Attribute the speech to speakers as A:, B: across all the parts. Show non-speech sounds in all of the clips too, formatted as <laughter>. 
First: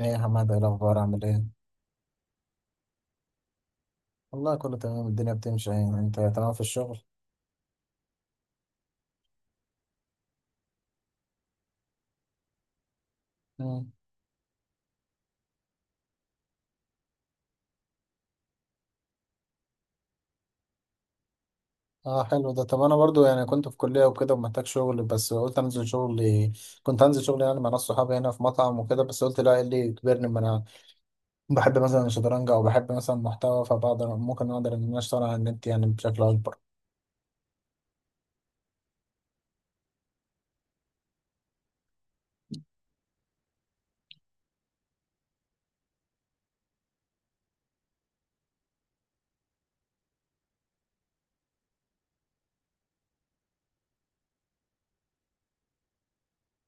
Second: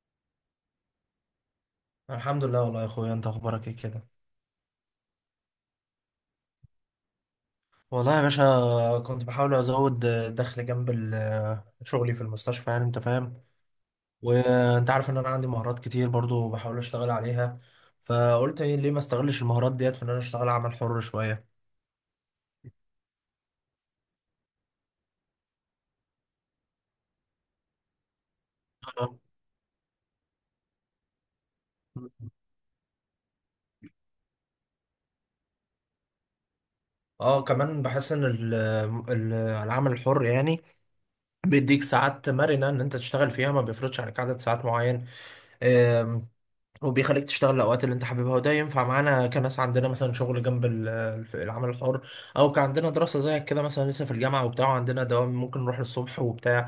A: ايه يا حماد، ايه الاخبار، عامل ايه؟
B: الحمد لله. والله يا اخويا، انت اخبارك ايه كده؟
A: والله كله تمام، الدنيا بتمشي يعني. انت تمام في الشغل؟
B: والله يا باشا، كنت بحاول ازود دخل جنب شغلي في المستشفى، يعني انت فاهم.
A: مم.
B: وانت عارف ان انا عندي مهارات كتير برضو، بحاول اشتغل عليها. فقلت إيه، ليه ما استغلش المهارات ديت في ان انا اشتغل عمل حر شوية.
A: اه، حلو ده. طب انا برضو يعني كنت في كلية وكده ومحتاج شغل، بس قلت انزل شغل، كنت انزل شغل يعني مع ناس صحابي هنا في مطعم
B: <laughs>
A: وكده،
B: اه.
A: بس قلت لا، إيه اللي يجبرني؟ ما انا بحب مثلا الشطرنج، او بحب مثلا محتوى، فبقدر ممكن اقدر ان انا اشتغل على النت يعني بشكل اكبر.
B: كمان بحس ان العمل الحر يعني بيديك ساعات مرنة ان انت تشتغل فيها، ما بيفرضش عليك عدد ساعات معين. وبيخليك تشتغل الاوقات اللي انت حاببها، وده ينفع معانا كناس عندنا مثلا شغل جنب العمل الحر، او كان عندنا دراسه زيك كده مثلا لسه في الجامعه وبتاع، وعندنا دوام ممكن نروح الصبح وبتاع.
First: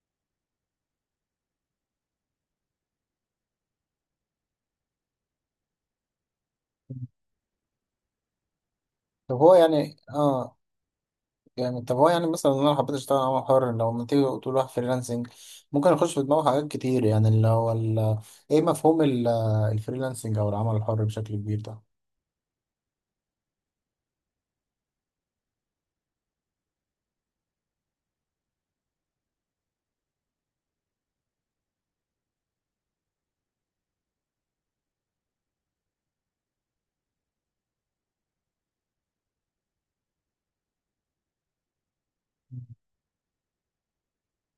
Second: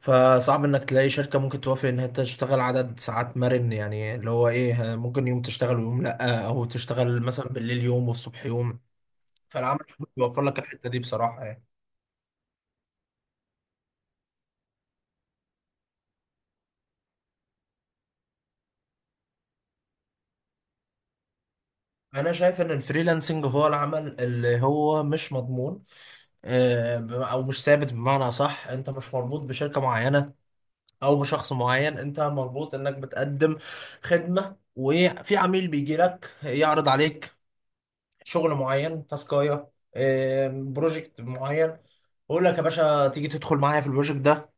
B: فصعب انك تلاقي شركه ممكن توافق ان انت تشتغل عدد ساعات مرن، يعني اللي هو ايه، ممكن يوم تشتغل ويوم لا، او تشتغل مثلا بالليل يوم والصبح يوم.
A: طب هو
B: فالعمل
A: يعني
B: الحر بيوفر لك الحته دي بصراحه يعني.
A: جامد. طب هو يعني مثلا لو انا حبيت اشتغل عمل حر، لو ما تيجي تقول واحد فريلانسنج، ممكن اخش في دماغه حاجات كتير يعني، اللي هو ايه، مفهوم الفريلانسنج او العمل الحر بشكل كبير ده؟
B: انا شايف ان الفريلانسنج هو العمل اللي هو مش مضمون، او مش ثابت، بمعنى صح، انت مش مربوط بشركه معينه او بشخص معين، انت مربوط انك بتقدم خدمه، وفي عميل بيجي لك يعرض عليك شغل معين، تاسكايه، بروجكت معين، يقول لك يا باشا، تيجي تدخل معايا في البروجكت ده،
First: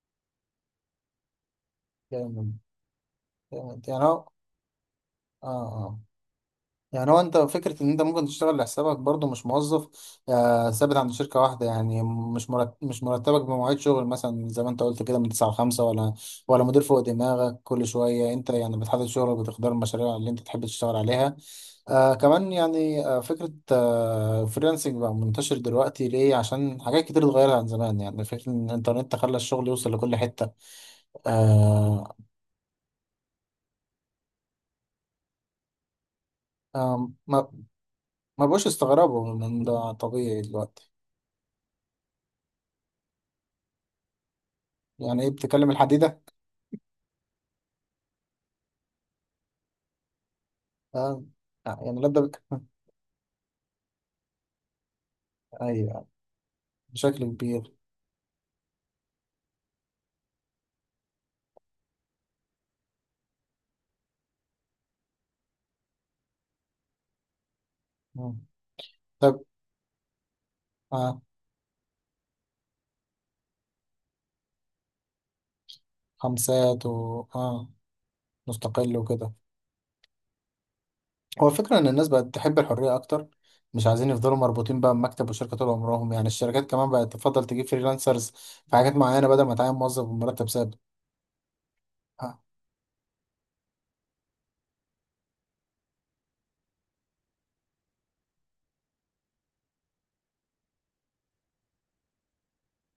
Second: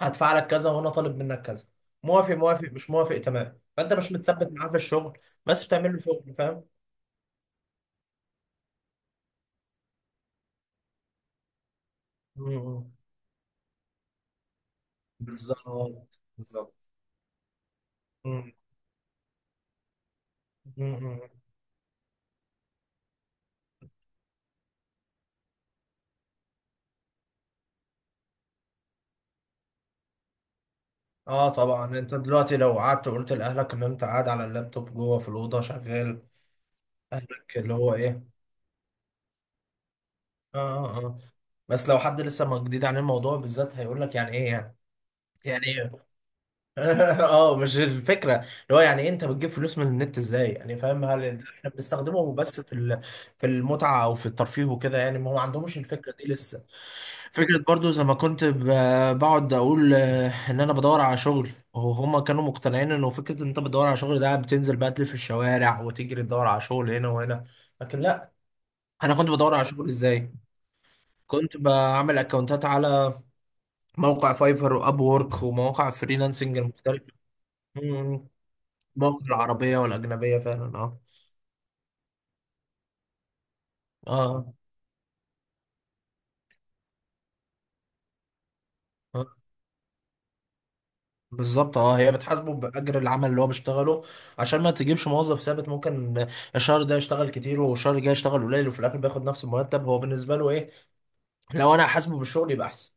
B: هدفع لك كذا وانا طالب منك كذا. موافق،
A: جامد،
B: موافق، مش موافق، تمام،
A: جامد
B: فانت
A: يعني
B: مش
A: هو.
B: متثبت معاه في الشغل.
A: اه
B: بس بتعمل
A: اه
B: له شغل، فاهم؟
A: يعني هو انت، فكرة ان انت ممكن تشتغل لحسابك برضو، مش موظف ثابت عند شركة واحدة يعني،
B: مم.
A: مش مرتبك بمواعيد شغل مثلا زي ما انت قلت كده من 9 ل 5،
B: بالظبط.
A: ولا
B: بالظبط.
A: مدير فوق دماغك كل شوية. انت
B: مم.
A: يعني بتحدد شغلك، بتختار المشاريع اللي انت تحب تشتغل
B: مم.
A: عليها. كمان يعني فكرة فريلانسنج بقى منتشر دلوقتي ليه؟ عشان حاجات كتير اتغيرت عن زمان، يعني فكرة ان الانترنت خلى الشغل يوصل لكل حتة.
B: اه طبعا،
A: آه
B: انت دلوقتي لو قعدت وقلت لاهلك ان انت قاعد على اللابتوب جوه في الاوضه شغال،
A: آه ما
B: اهلك اللي هو ايه،
A: ما بقوش استغربوا من ده، طبيعي
B: اه
A: دلوقتي.
B: اه اه. بس لو حد لسه ما جديد عن الموضوع بالذات هيقول لك يعني ايه يعني،
A: يعني ايه
B: يعني
A: بتكلم
B: ايه.
A: الحديدة؟
B: <laughs> اه، مش الفكره اللي هو يعني إيه، انت بتجيب فلوس من النت ازاي يعني، فاهم؟
A: اه
B: هل احنا
A: يعني لابدة
B: بنستخدمه
A: بك. <laughs>
B: بس في في المتعه او في الترفيه وكده يعني، ما هو ما عندهمش
A: ايوه،
B: الفكره دي لسه.
A: بشكل
B: فكره
A: كبير.
B: برضو زي ما كنت بقعد اقول، ان انا بدور على شغل، وهما كانوا مقتنعين انه فكره ان انت بتدور على شغل ده بتنزل بقى تلف في الشوارع وتجري تدور على شغل هنا وهنا. لكن لا،
A: مم.
B: انا كنت
A: طب
B: بدور على شغل ازاي؟
A: اه
B: كنت بعمل اكونتات على موقع فايفر واب وورك ومواقع فريلانسنج
A: خمسات و
B: المختلفة.
A: اه
B: مم.
A: مستقل
B: مواقع
A: وكده.
B: العربية والأجنبية فعلا. اه.
A: هو الفكرة ان الناس بقت تحب الحرية اكتر، مش عايزين يفضلوا
B: اه
A: مربوطين بقى بمكتب وشركة طول عمرهم. يعني الشركات كمان بقت تفضل تجيب فريلانسرز في حاجات معينة
B: آه.
A: بدل ما تعين موظف بمرتب ثابت.
B: بالظبط. اه، هي
A: اه
B: بتحاسبه بأجر العمل اللي هو بيشتغله. عشان ما تجيبش موظف ثابت، ممكن الشهر ده يشتغل كتير والشهر الجاي يشتغل قليل وفي الآخر بياخد نفس المرتب، هو بالنسبة له ايه؟ لو انا حاسبه بالشغل يبقى احسن.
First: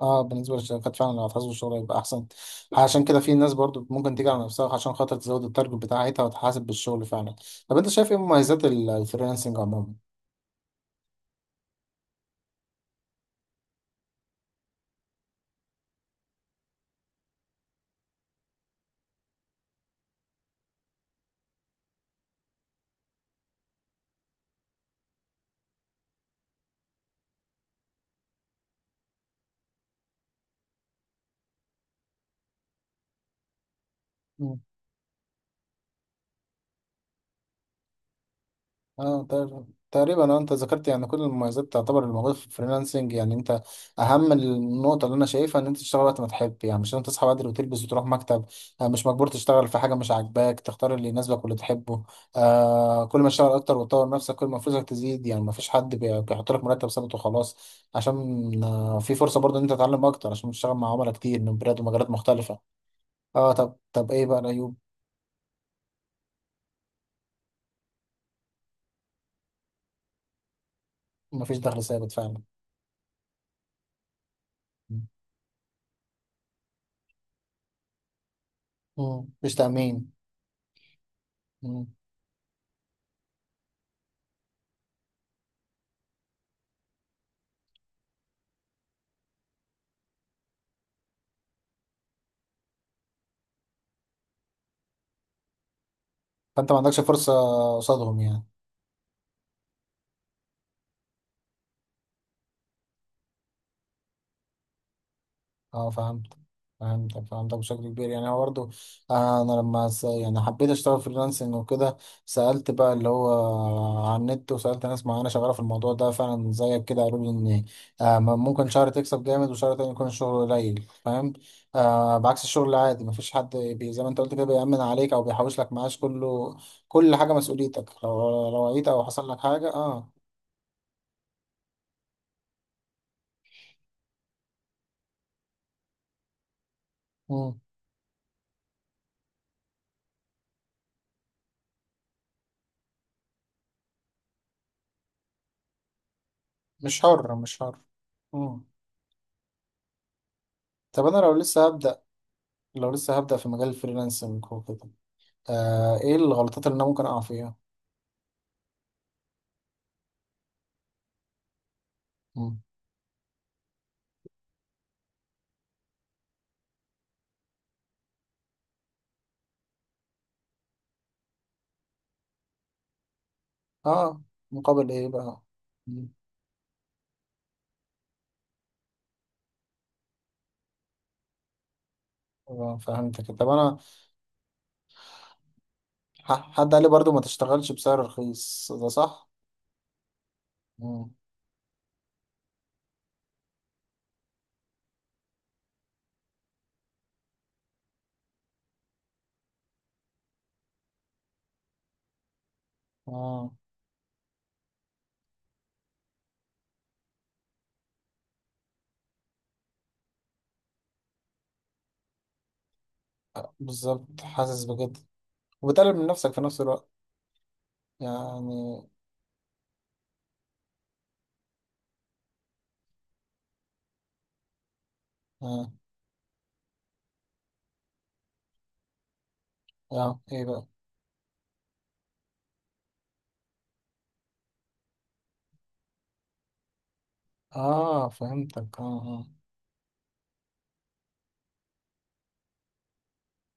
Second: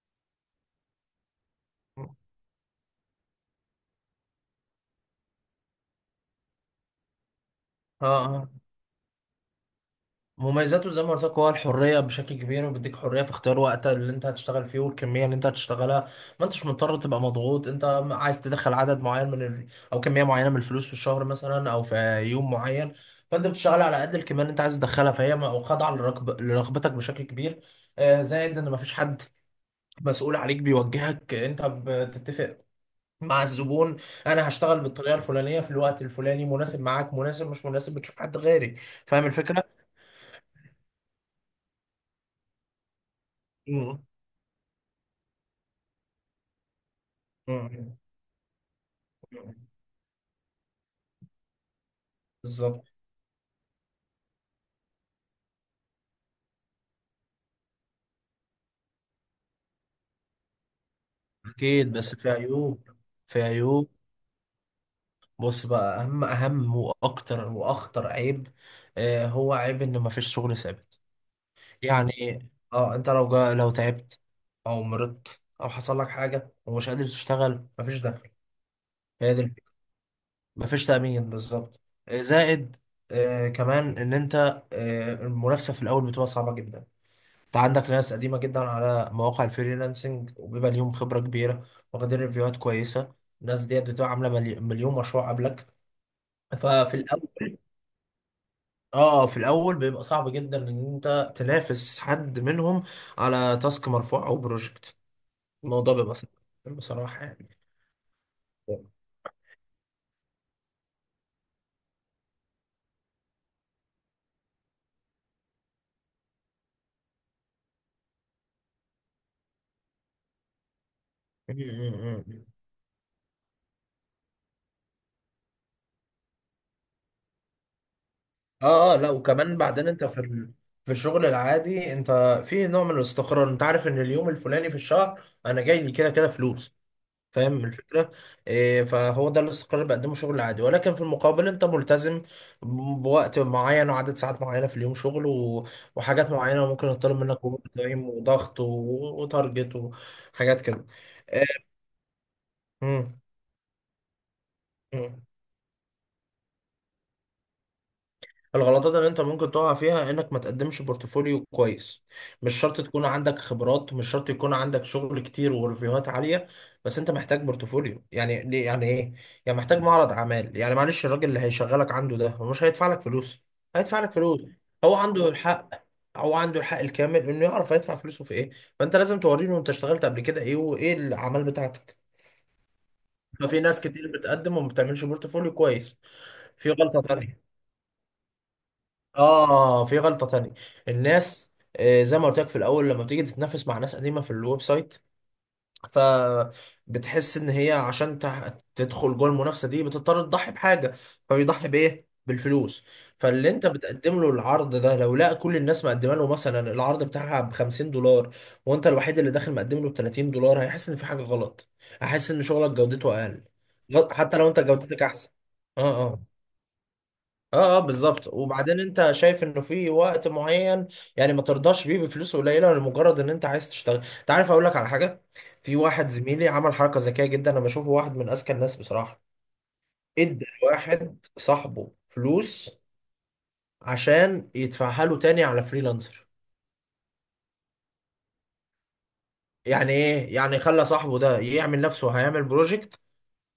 A: بالنسبة للشركات فعلا لو هتحاسبوا الشغل هيبقى أحسن. عشان كده في ناس برضو ممكن تيجي على نفسها عشان خاطر تزود التارجت بتاعتها وتحاسب بالشغل فعلا. طب أنت
B: اه
A: شايف إيه
B: اه.
A: مميزات الفريلانسنج عموما؟
B: مميزاته زي ما قلت لك هو الحريه بشكل كبير، وبيديك حريه في اختيار وقت اللي انت هتشتغل فيه والكميه اللي انت هتشتغلها. ما انتش مضطر تبقى مضغوط. انت عايز تدخل عدد معين من او كميه معينه من الفلوس في الشهر مثلا، او في يوم معين. فانت بتشتغل على قد الكميه اللي انت عايز تدخلها، فهي خاضعه لرغبتك بشكل كبير. زائد ان ما فيش حد مسؤول عليك بيوجهك، انت بتتفق مع الزبون، انا هشتغل بالطريقه الفلانيه في الوقت الفلاني، مناسب معاك؟ مناسب؟ مش مناسب بتشوف حد غيري.
A: اه
B: فاهم الفكره؟
A: تق- تقريبا. اه انت ذكرت يعني كل المميزات تعتبر الموجوده في الفريلانسنج يعني. انت، اهم النقطه اللي انا شايفها ان انت تشتغل وقت ما تحب، يعني مش لازم تصحى بدري وتلبس
B: مم.
A: وتروح مكتب. مش مجبور تشتغل في حاجه مش عاجباك، تختار اللي يناسبك واللي تحبه.
B: بالظبط.
A: كل ما تشتغل اكتر وتطور نفسك كل ما فلوسك تزيد، يعني ما فيش حد بيحط لك مرتب ثابت وخلاص، عشان في فرصه برضه ان انت تتعلم اكتر عشان تشتغل مع عملاء كتير من بلاد
B: اكيد،
A: ومجالات
B: بس في
A: مختلفه.
B: عيوب، في
A: اه، طب
B: عيوب.
A: ايه بقى العيوب؟
B: بص بقى، اهم اهم واكتر واخطر عيب، هو عيب ان مفيش شغل ثابت
A: ما فيش دخل ثابت
B: يعني.
A: فعلا.
B: اه، انت لو جا، لو تعبت او مرضت او حصل لك حاجه ومش قادر تشتغل، مفيش دخل.
A: مم.
B: هي دي
A: مفيش
B: الفكره،
A: تامين.
B: مفيش تامين بالظبط. زائد. كمان ان انت، المنافسه في الاول بتبقى صعبه جدا. انت عندك ناس قديمة جدا على مواقع الفريلانسنج وبيبقى ليهم خبرة كبيرة، واخدين ريفيوهات كويسة. الناس ديت بتبقى عاملة مليون مشروع قبلك،
A: فانت ما
B: ففي
A: عندكش
B: الأول،
A: فرصه قصادهم يعني.
B: اه، في الأول بيبقى صعب جدا إن أنت تنافس حد منهم على تاسك مرفوع أو بروجكت،
A: اه،
B: الموضوع بيبقى
A: فهمت.
B: صعب بصراحة
A: فهمتك
B: يعني.
A: فهمتك بشكل كبير يعني، هو برضه.
B: م-
A: انا لما يعني حبيت اشتغل فريلانسنج وكده، سالت بقى اللي هو على النت، وسالت ناس معينه شغاله في الموضوع ده فعلا زيك كده، قالوا لي ان ممكن شهر تكسب جامد وشهر تاني يكون الشغل قليل، فاهم؟
B: م-
A: بعكس
B: م.
A: الشغل العادي مفيش حد زي ما انت قلت كده بيأمن عليك او بيحوش لك معاش. كله، كل حاجه مسؤوليتك، لو وعيت
B: اه اه،
A: او
B: لا
A: حصل لك
B: وكمان
A: حاجه.
B: بعدين انت
A: اه
B: في في الشغل العادي انت في نوع من الاستقرار، انت عارف ان اليوم الفلاني في الشهر انا جاي لي كده كده فلوس، فاهم
A: مم.
B: الفكرة؟ إيه، فهو ده الاستقرار اللي بقدمه شغل عادي، ولكن في المقابل انت ملتزم بوقت معين وعدد ساعات معينة في اليوم شغل وحاجات معينة، وممكن
A: مش
B: يطلب
A: حر،
B: منك
A: مش
B: اوفر
A: حر.
B: تايم وضغط
A: مم.
B: وتارجت وحاجات كده.
A: طب انا لو
B: إيه.
A: لسه هبدأ،
B: مم.
A: في مجال الفريلانسنج وكده،
B: مم.
A: ايه الغلطات اللي انا ممكن اقع فيها؟
B: الغلطات اللي انت ممكن تقع فيها انك ما تقدمش بورتفوليو كويس. مش
A: مم.
B: شرط تكون عندك خبرات، مش شرط يكون عندك شغل كتير وريفيوهات عالية، بس انت محتاج بورتفوليو، يعني ليه؟ يعني ايه؟ يعني محتاج معرض اعمال يعني. معلش، الراجل اللي هيشغلك عنده ده، هو مش هيدفع لك فلوس؟ هيدفع لك
A: اه،
B: فلوس.
A: مقابل
B: هو
A: ايه
B: عنده
A: بقى؟
B: الحق،
A: مم.
B: هو عنده الحق الكامل انه يعرف هيدفع فلوسه في ايه. فانت لازم توريله انت اشتغلت قبل كده ايه وايه الاعمال بتاعتك.
A: فهمتك. طب
B: ففي
A: انا
B: ناس كتير بتقدم وما بتعملش بورتفوليو كويس. في
A: حد قال لي
B: غلطة
A: برضو ما
B: تانية.
A: تشتغلش بسعر رخيص، ده صح؟
B: اه، في غلطة تانية.
A: مم.
B: الناس زي ما قلت لك في الاول، لما بتيجي تتنافس مع ناس قديمة في الويب سايت، فبتحس ان هي عشان تدخل جوه المنافسة دي بتضطر تضحي بحاجة. فبيضحي بايه؟ بالفلوس. فاللي
A: اه
B: انت بتقدم له العرض ده، لو لقى كل الناس مقدمه له مثلا العرض بتاعها ب $50، وانت الوحيد اللي داخل مقدم له ب $30، هيحس ان في حاجة غلط، هيحس ان شغلك جودته اقل.
A: بالظبط،
B: حتى لو انت
A: حاسس بكده،
B: جودتك احسن. اه
A: وبتقلل من
B: آه.
A: نفسك في نفس الوقت
B: اه اه بالظبط. وبعدين
A: يعني.
B: انت شايف انه في وقت معين يعني ما ترضاش بيه بفلوس قليله لمجرد ان انت عايز تشتغل. انت عارف، اقول لك على حاجه،
A: اه, آه.
B: في واحد زميلي عمل حركه ذكيه جدا، انا بشوفه واحد من اذكى الناس بصراحه.
A: ايه
B: ادى
A: بقى؟
B: لواحد صاحبه فلوس عشان يدفعها له تاني على فريلانسر.
A: اه، فهمتك. اه،
B: يعني ايه يعني؟ خلى صاحبه ده يعمل نفسه هيعمل بروجكت،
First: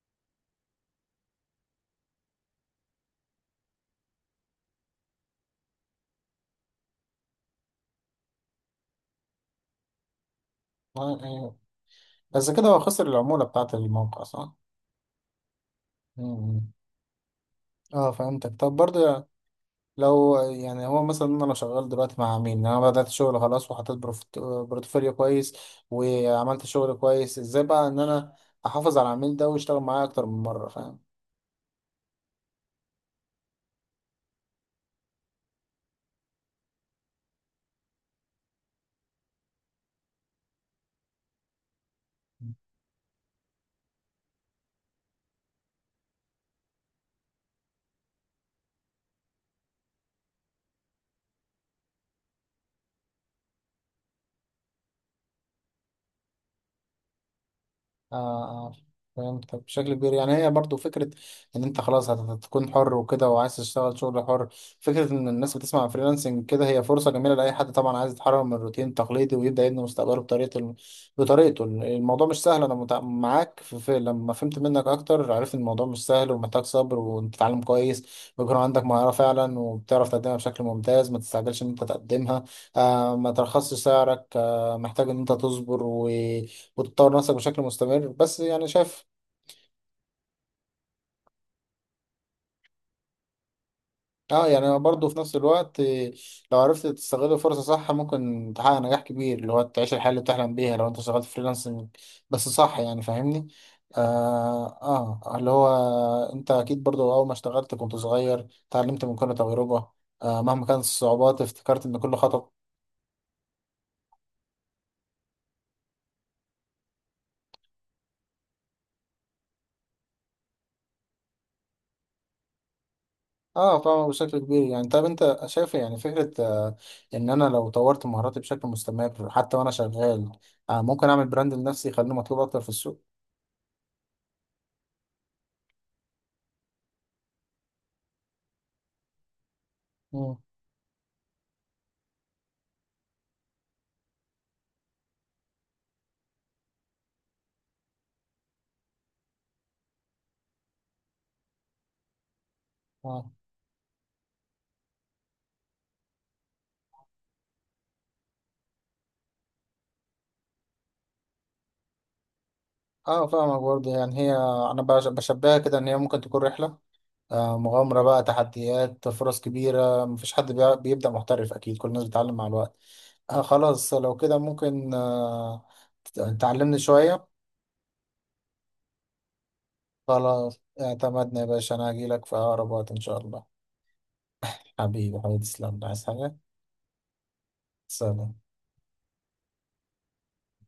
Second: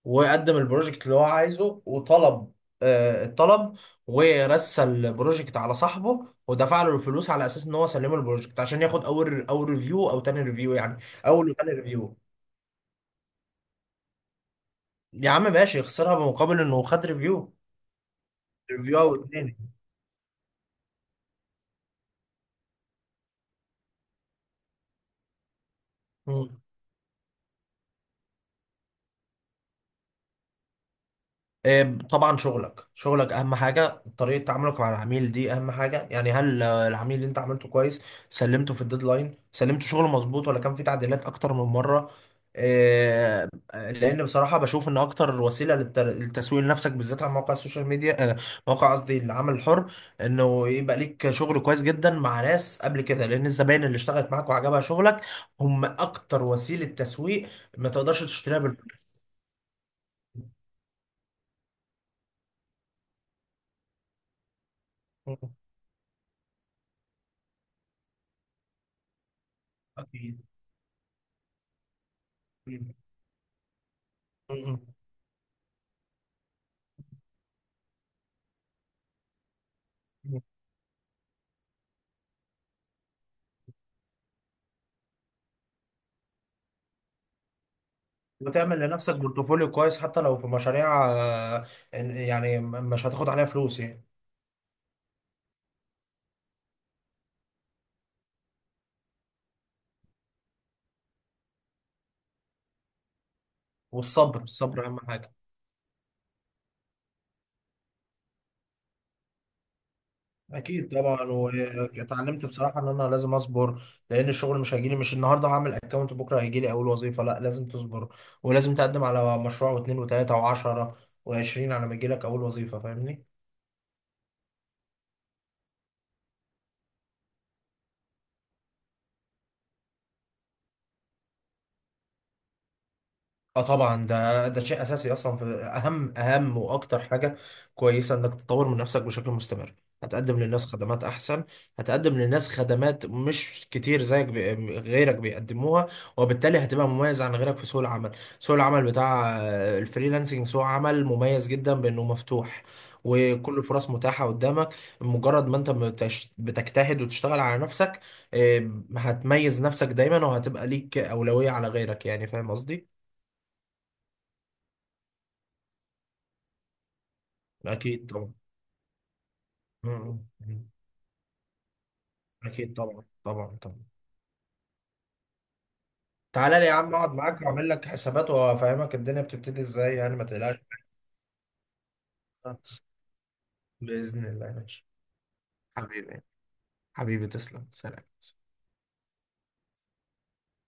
B: وقدم البروجكت اللي هو عايزه وطلب، الطلب، ورسى البروجكت على صاحبه، ودفع له الفلوس على اساس ان هو سلمه البروجكت عشان ياخد اول، اول ريفيو او تاني ريفيو يعني،
A: اه, آه.
B: اول
A: إيه.
B: وتاني ريفيو.
A: بس كده هو خسر العمولة بتاعت الموقع، صح؟
B: يا عم، ماشي، يخسرها بمقابل
A: مم.
B: انه خد ريفيو.
A: اه، فهمتك. طب
B: ريفيو او
A: برضو
B: اتنين.
A: لو يعني هو مثلا، انا لو شغال دلوقتي مع مين؟ انا بدأت شغل خلاص وحطيت بورتفوليو كويس، وعملت شغل كويس، ازاي بقى ان انا احافظ على العميل ده ويشتغل معايا اكتر من مرة، فاهم؟
B: آه، طبعا، شغلك، شغلك اهم حاجه، طريقه تعاملك مع العميل دي اهم حاجه، يعني هل العميل اللي انت عملته كويس، سلمته في الديدلاين، سلمته شغله مظبوط، ولا كان في تعديلات اكتر من مره؟ آه، لان بصراحه بشوف ان اكتر وسيله للتسويق لنفسك بالذات على مواقع السوشيال ميديا، مواقع، قصدي العمل الحر، انه يبقى ليك شغل كويس جدا مع ناس قبل كده، لان الزباين اللي اشتغلت معاك وعجبها شغلك هم اكتر وسيله تسويق ما تقدرش تشتريها
A: اه،
B: بالفلوس.
A: فهمت بشكل كبير يعني. هي برضو فكرة ان انت خلاص هتكون حر وكده وعايز تشتغل شغل حر. فكرة ان الناس بتسمع فريلانسنج كده، هي فرصة جميلة لأي حد طبعا عايز يتحرر من الروتين التقليدي ويبدأ يبني مستقبله بطريقته. الموضوع مش سهل، انا معاك في لما فهمت
B: أكيد،
A: منك اكتر، عرفت ان الموضوع مش سهل ومحتاج صبر وتتعلم كويس، ويكون عندك مهارة فعلا وبتعرف تقدمها بشكل ممتاز، ما تستعجلش ان انت تقدمها، ما ترخصش سعرك، محتاج ان انت تصبر وتطور نفسك بشكل مستمر. بس يعني
B: وتعمل
A: شايف
B: لنفسك بورتفوليو كويس حتى لو في مشاريع، يعني مش هتاخد عليها فلوس يعني.
A: اه، يعني برضه في نفس الوقت، لو عرفت تستغل الفرصة صح ممكن تحقق نجاح كبير، اللي هو تعيش الحياة اللي بتحلم بيها لو انت شغال فريلانسنج بس صح، يعني فاهمني؟
B: والصبر،
A: آه,
B: الصبر اهم حاجه.
A: اه، اللي هو انت اكيد برضه اول ما اشتغلت كنت صغير، اتعلمت من كل تجربة، مهما كانت
B: اكيد طبعا،
A: الصعوبات، افتكرت ان كل
B: واتعلمت
A: خطوة.
B: بصراحه ان انا لازم اصبر، لان الشغل مش هيجيلي، مش النهارده هعمل اكونت بكره هيجيلي اول وظيفه، لا لازم تصبر. ولازم تقدم على مشروع واثنين وثلاثه وعشرة وعشرين على ما يجيلك اول وظيفه، فاهمني؟
A: اه طبعا، بشكل كبير يعني. طب انت شايف يعني فكرة، ان انا لو طورت مهاراتي بشكل مستمر حتى وانا شغال، ممكن اعمل براند لنفسي يخليني مطلوب اكتر في السوق.
B: اه طبعا، ده شيء اساسي اصلا، في اهم اهم واكتر حاجه كويسه انك تطور من نفسك بشكل مستمر.
A: مم.
B: هتقدم للناس خدمات احسن، هتقدم للناس خدمات مش كتير غيرك بيقدموها، وبالتالي هتبقى مميز عن غيرك في سوق العمل. سوق العمل بتاع الفريلانسنج سوق عمل مميز جدا بانه مفتوح،
A: اه
B: وكل الفرص متاحه قدامك. مجرد ما انت بتجتهد وتشتغل على نفسك، آه، هتميز نفسك دايما، وهتبقى ليك اولويه على غيرك، يعني فاهم قصدي؟
A: اه، فاهمك برضه يعني. هي، انا بشبهها كده ان هي ممكن تكون رحلة، مغامرة
B: اكيد
A: بقى،
B: طبعا.
A: تحديات، فرص
B: مم.
A: كبيرة. مفيش حد
B: مم.
A: بيبدأ محترف، اكيد كل الناس بتتعلم مع
B: اكيد
A: الوقت.
B: طبعا طبعا طبعا.
A: خلاص لو كده ممكن
B: تعالى لي يا
A: تعلمني
B: عم اقعد
A: شوية؟
B: معاك واعمل لك حسابات وافهمك الدنيا بتبتدي ازاي يعني. ما
A: خلاص اعتمدنا يا باشا، انا هجيلك في اقرب
B: تقلقش،
A: وقت ان شاء الله.
B: باذن الله، ماشي.
A: حبيبي حبيبي تسلم، عايز
B: حبيبي،
A: حاجة؟
B: حبيبي، تسلم، سلام.
A: سلام.